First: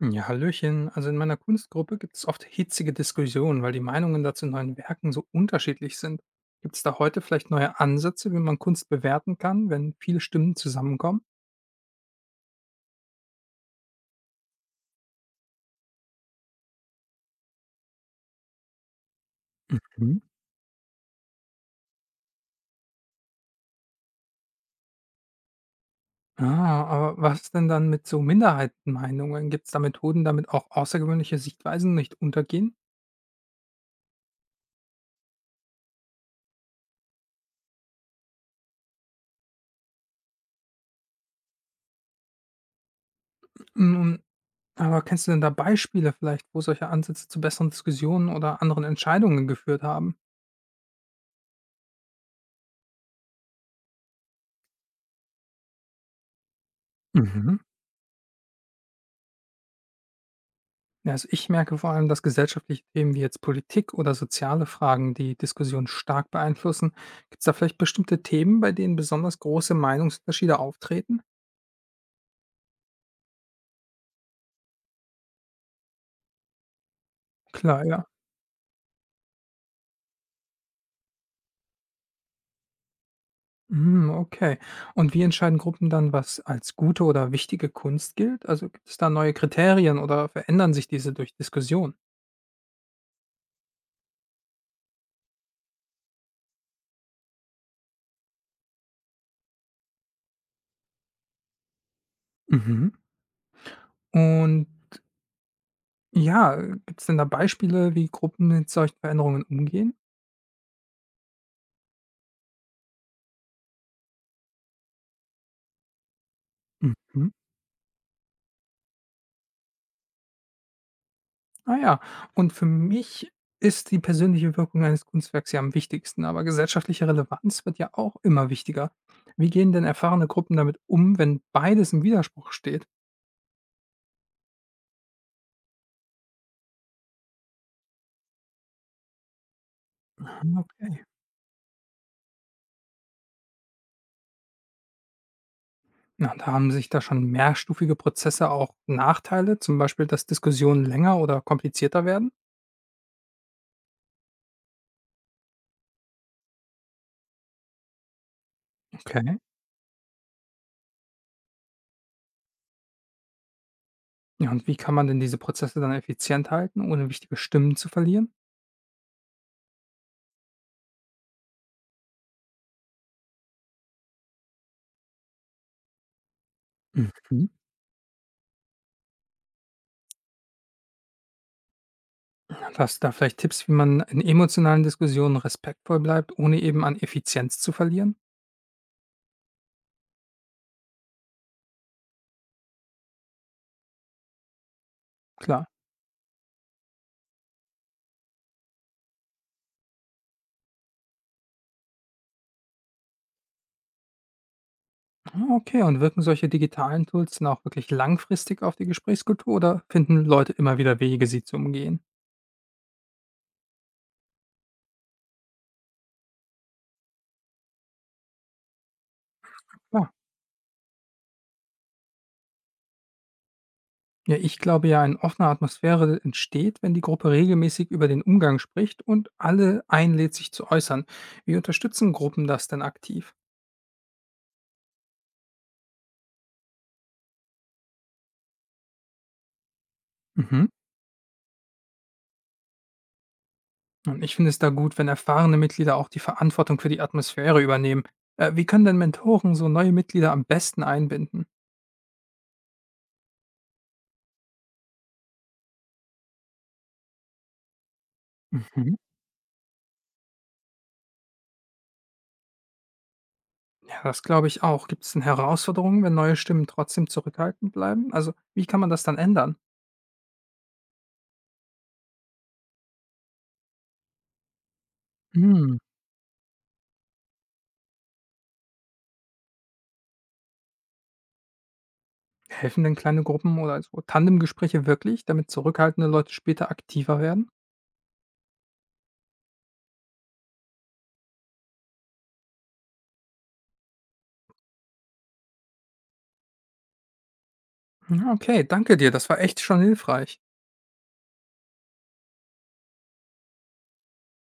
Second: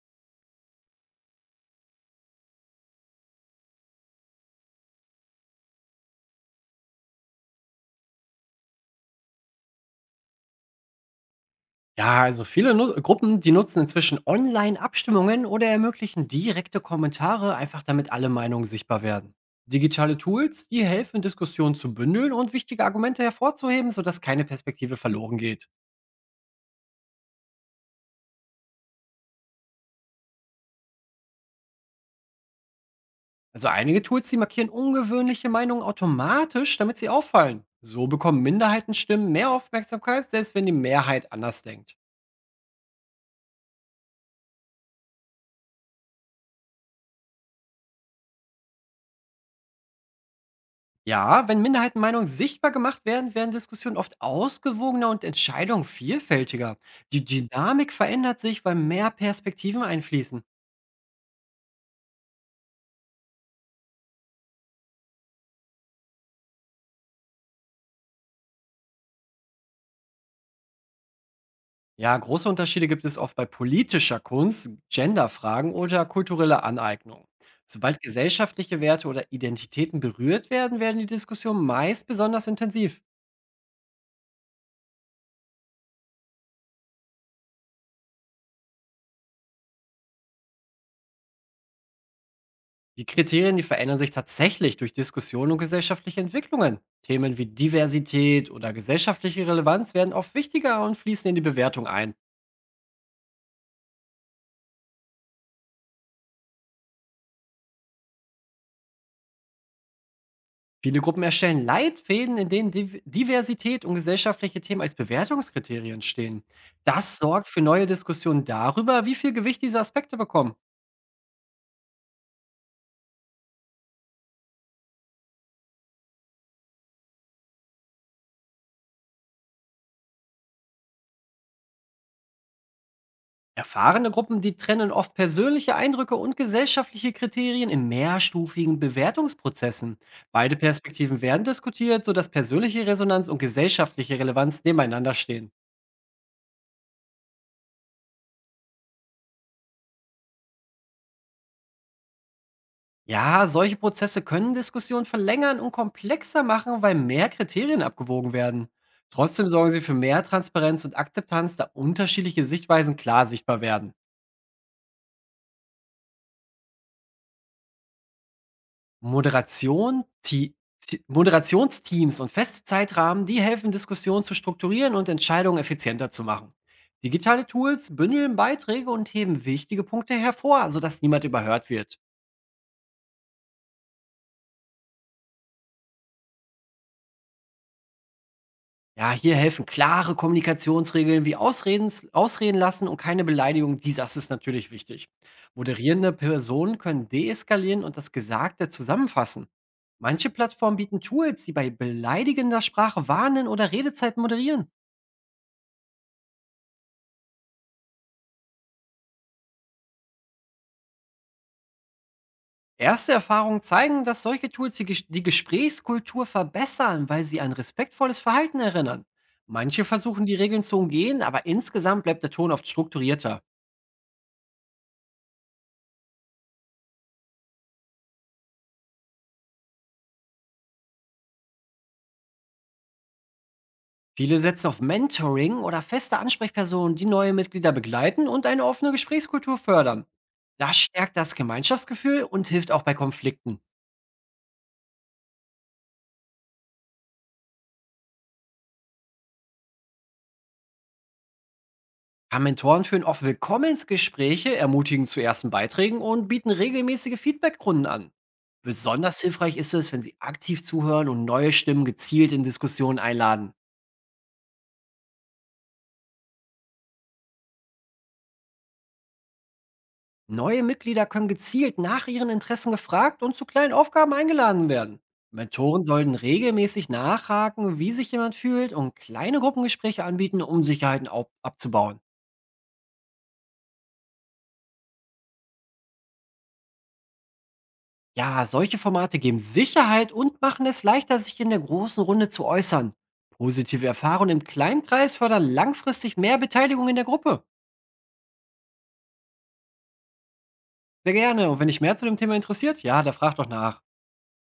Ja, hallöchen. Also in meiner Kunstgruppe gibt es oft hitzige Diskussionen, weil die Meinungen dazu neuen Werken so unterschiedlich sind. Gibt es da heute vielleicht neue Ansätze, wie man Kunst bewerten kann, wenn viele Stimmen zusammenkommen? Ja, also viele Nu Gruppen, die nutzen inzwischen Online-Abstimmungen oder ermöglichen direkte Kommentare, einfach damit alle Meinungen sichtbar werden. Digitale Mhm. Tools, die helfen, Diskussionen zu bündeln und wichtige Argumente hervorzuheben, sodass keine Perspektive verloren geht. Ah, aber was denn dann mit so Minderheitenmeinungen? Gibt es da Methoden, damit auch außergewöhnliche Sichtweisen nicht untergehen? Also einige Tools, die markieren ungewöhnliche Meinungen automatisch, damit sie auffallen. So bekommen Minderheitenstimmen mehr Aufmerksamkeit, selbst wenn die Mehrheit anders denkt. Mm, aber kennst du denn da Beispiele vielleicht, wo solche Ansätze zu besseren Diskussionen oder anderen Entscheidungen geführt haben? Ja, wenn Minderheitenmeinungen sichtbar gemacht werden, werden Diskussionen oft ausgewogener und Entscheidungen vielfältiger. Die Mhm. Dynamik verändert sich, weil mehr Perspektiven einfließen. Ja, also ich merke vor allem, dass gesellschaftliche Themen wie jetzt Politik oder soziale Fragen die Diskussion stark beeinflussen. Gibt es da vielleicht bestimmte Themen, bei denen besonders große Meinungsunterschiede auftreten? Ja, große Unterschiede gibt es oft bei politischer Kunst, Genderfragen oder kultureller Aneignung. Klar, Sobald ja. gesellschaftliche Werte oder Identitäten berührt werden, werden die Diskussionen meist besonders intensiv. Hm, okay. Und wie entscheiden Gruppen dann, was als gute oder wichtige Kunst gilt? Also gibt es da neue Kriterien oder verändern sich diese durch Diskussion? Die Kriterien, die verändern sich tatsächlich durch Diskussionen und gesellschaftliche Entwicklungen. Themen wie Diversität oder gesellschaftliche Relevanz werden oft wichtiger und fließen in die Bewertung ein. Mhm. Und ja, gibt es denn da Beispiele, wie Gruppen mit solchen Veränderungen umgehen? Viele Gruppen erstellen Leitfäden, in denen Diversität und gesellschaftliche Themen als Bewertungskriterien stehen. Das Mhm. sorgt für neue Diskussionen darüber, wie viel Gewicht diese Aspekte bekommen. Ah ja, und für mich ist die persönliche Wirkung eines Kunstwerks ja am wichtigsten, aber gesellschaftliche Relevanz wird ja auch immer wichtiger. Wie gehen denn erfahrene Gruppen damit um, wenn beides im Widerspruch steht? Erfahrene Gruppen, die trennen oft persönliche Eindrücke und gesellschaftliche Kriterien in mehrstufigen Bewertungsprozessen. Ah, Beide okay. Perspektiven werden diskutiert, sodass persönliche Resonanz und gesellschaftliche Relevanz nebeneinander stehen. Na, da haben sich da schon mehrstufige Prozesse auch Nachteile, zum Beispiel, dass Diskussionen länger oder komplizierter werden. Ja, solche Prozesse können Diskussionen verlängern und komplexer machen, weil mehr Kriterien abgewogen werden. Okay. Trotzdem sorgen sie für mehr Transparenz und Akzeptanz, da unterschiedliche Sichtweisen klar sichtbar werden. Ja, und wie kann man denn diese Prozesse dann effizient halten, ohne wichtige Stimmen zu verlieren? Moderation Ti Ti Moderationsteams und feste Zeitrahmen, die helfen, Diskussionen zu strukturieren und Entscheidungen effizienter zu machen. Digitale Mhm. Tools bündeln Beiträge und heben wichtige Punkte hervor, sodass niemand überhört wird. Hast du da vielleicht Tipps, wie man in emotionalen Diskussionen respektvoll bleibt, ohne eben an Effizienz zu verlieren? Ja, hier helfen klare Kommunikationsregeln wie Ausreden lassen und keine Beleidigung. Dies das ist natürlich wichtig. Klar. Moderierende Personen können deeskalieren und das Gesagte zusammenfassen. Manche Plattformen bieten Tools, die bei beleidigender Sprache warnen oder Redezeiten moderieren. Ah, okay. Und wirken solche digitalen Tools dann auch wirklich langfristig auf die Gesprächskultur oder finden Leute immer wieder Wege, sie zu umgehen? Erste Erfahrungen zeigen, dass solche Tools die Gesprächskultur verbessern, weil sie an respektvolles Verhalten erinnern. Manche Ja. versuchen, die Regeln zu umgehen, aber insgesamt bleibt der Ton oft strukturierter. Ja, ich glaube ja, eine offene Atmosphäre entsteht, wenn die Gruppe regelmäßig über den Umgang spricht und alle einlädt, sich zu äußern. Wie unterstützen Gruppen das denn aktiv? Viele setzen auf Mentoring oder feste Ansprechpersonen, die neue Mitglieder begleiten und eine offene Gesprächskultur fördern. Mhm. Das stärkt das Gemeinschaftsgefühl und hilft auch bei Konflikten. Und ich finde es da gut, wenn erfahrene Mitglieder auch die Verantwortung für die Atmosphäre übernehmen. Wie können denn Mentoren so neue Mitglieder am besten einbinden? Ja, Mentoren führen oft Willkommensgespräche, ermutigen zu ersten Beiträgen und bieten regelmäßige Feedbackrunden an. Mhm. Besonders hilfreich ist es, wenn sie aktiv zuhören und neue Stimmen gezielt in Diskussionen einladen. Ja, das glaube ich auch. Gibt es denn Herausforderungen, wenn neue Stimmen trotzdem zurückhaltend bleiben? Also, wie kann man das dann ändern? Neue Mitglieder können gezielt nach ihren Interessen gefragt und zu kleinen Aufgaben eingeladen werden. Hm. Mentoren sollten regelmäßig nachhaken, wie sich jemand fühlt und kleine Gruppengespräche anbieten, um abzubauen. Helfen denn kleine Gruppen oder so Tandemgespräche wirklich, damit zurückhaltende Leute später aktiver werden? Ja, solche Formate geben Sicherheit und machen es leichter, sich in der großen Runde zu äußern. Positive Erfahrungen im Kleinkreis fördern langfristig mehr Beteiligung in der Gruppe. Ja, okay, danke dir. Das war echt schon hilfreich. Sehr gerne. Und wenn dich mehr zu dem Thema interessiert, ja, da frag doch nach.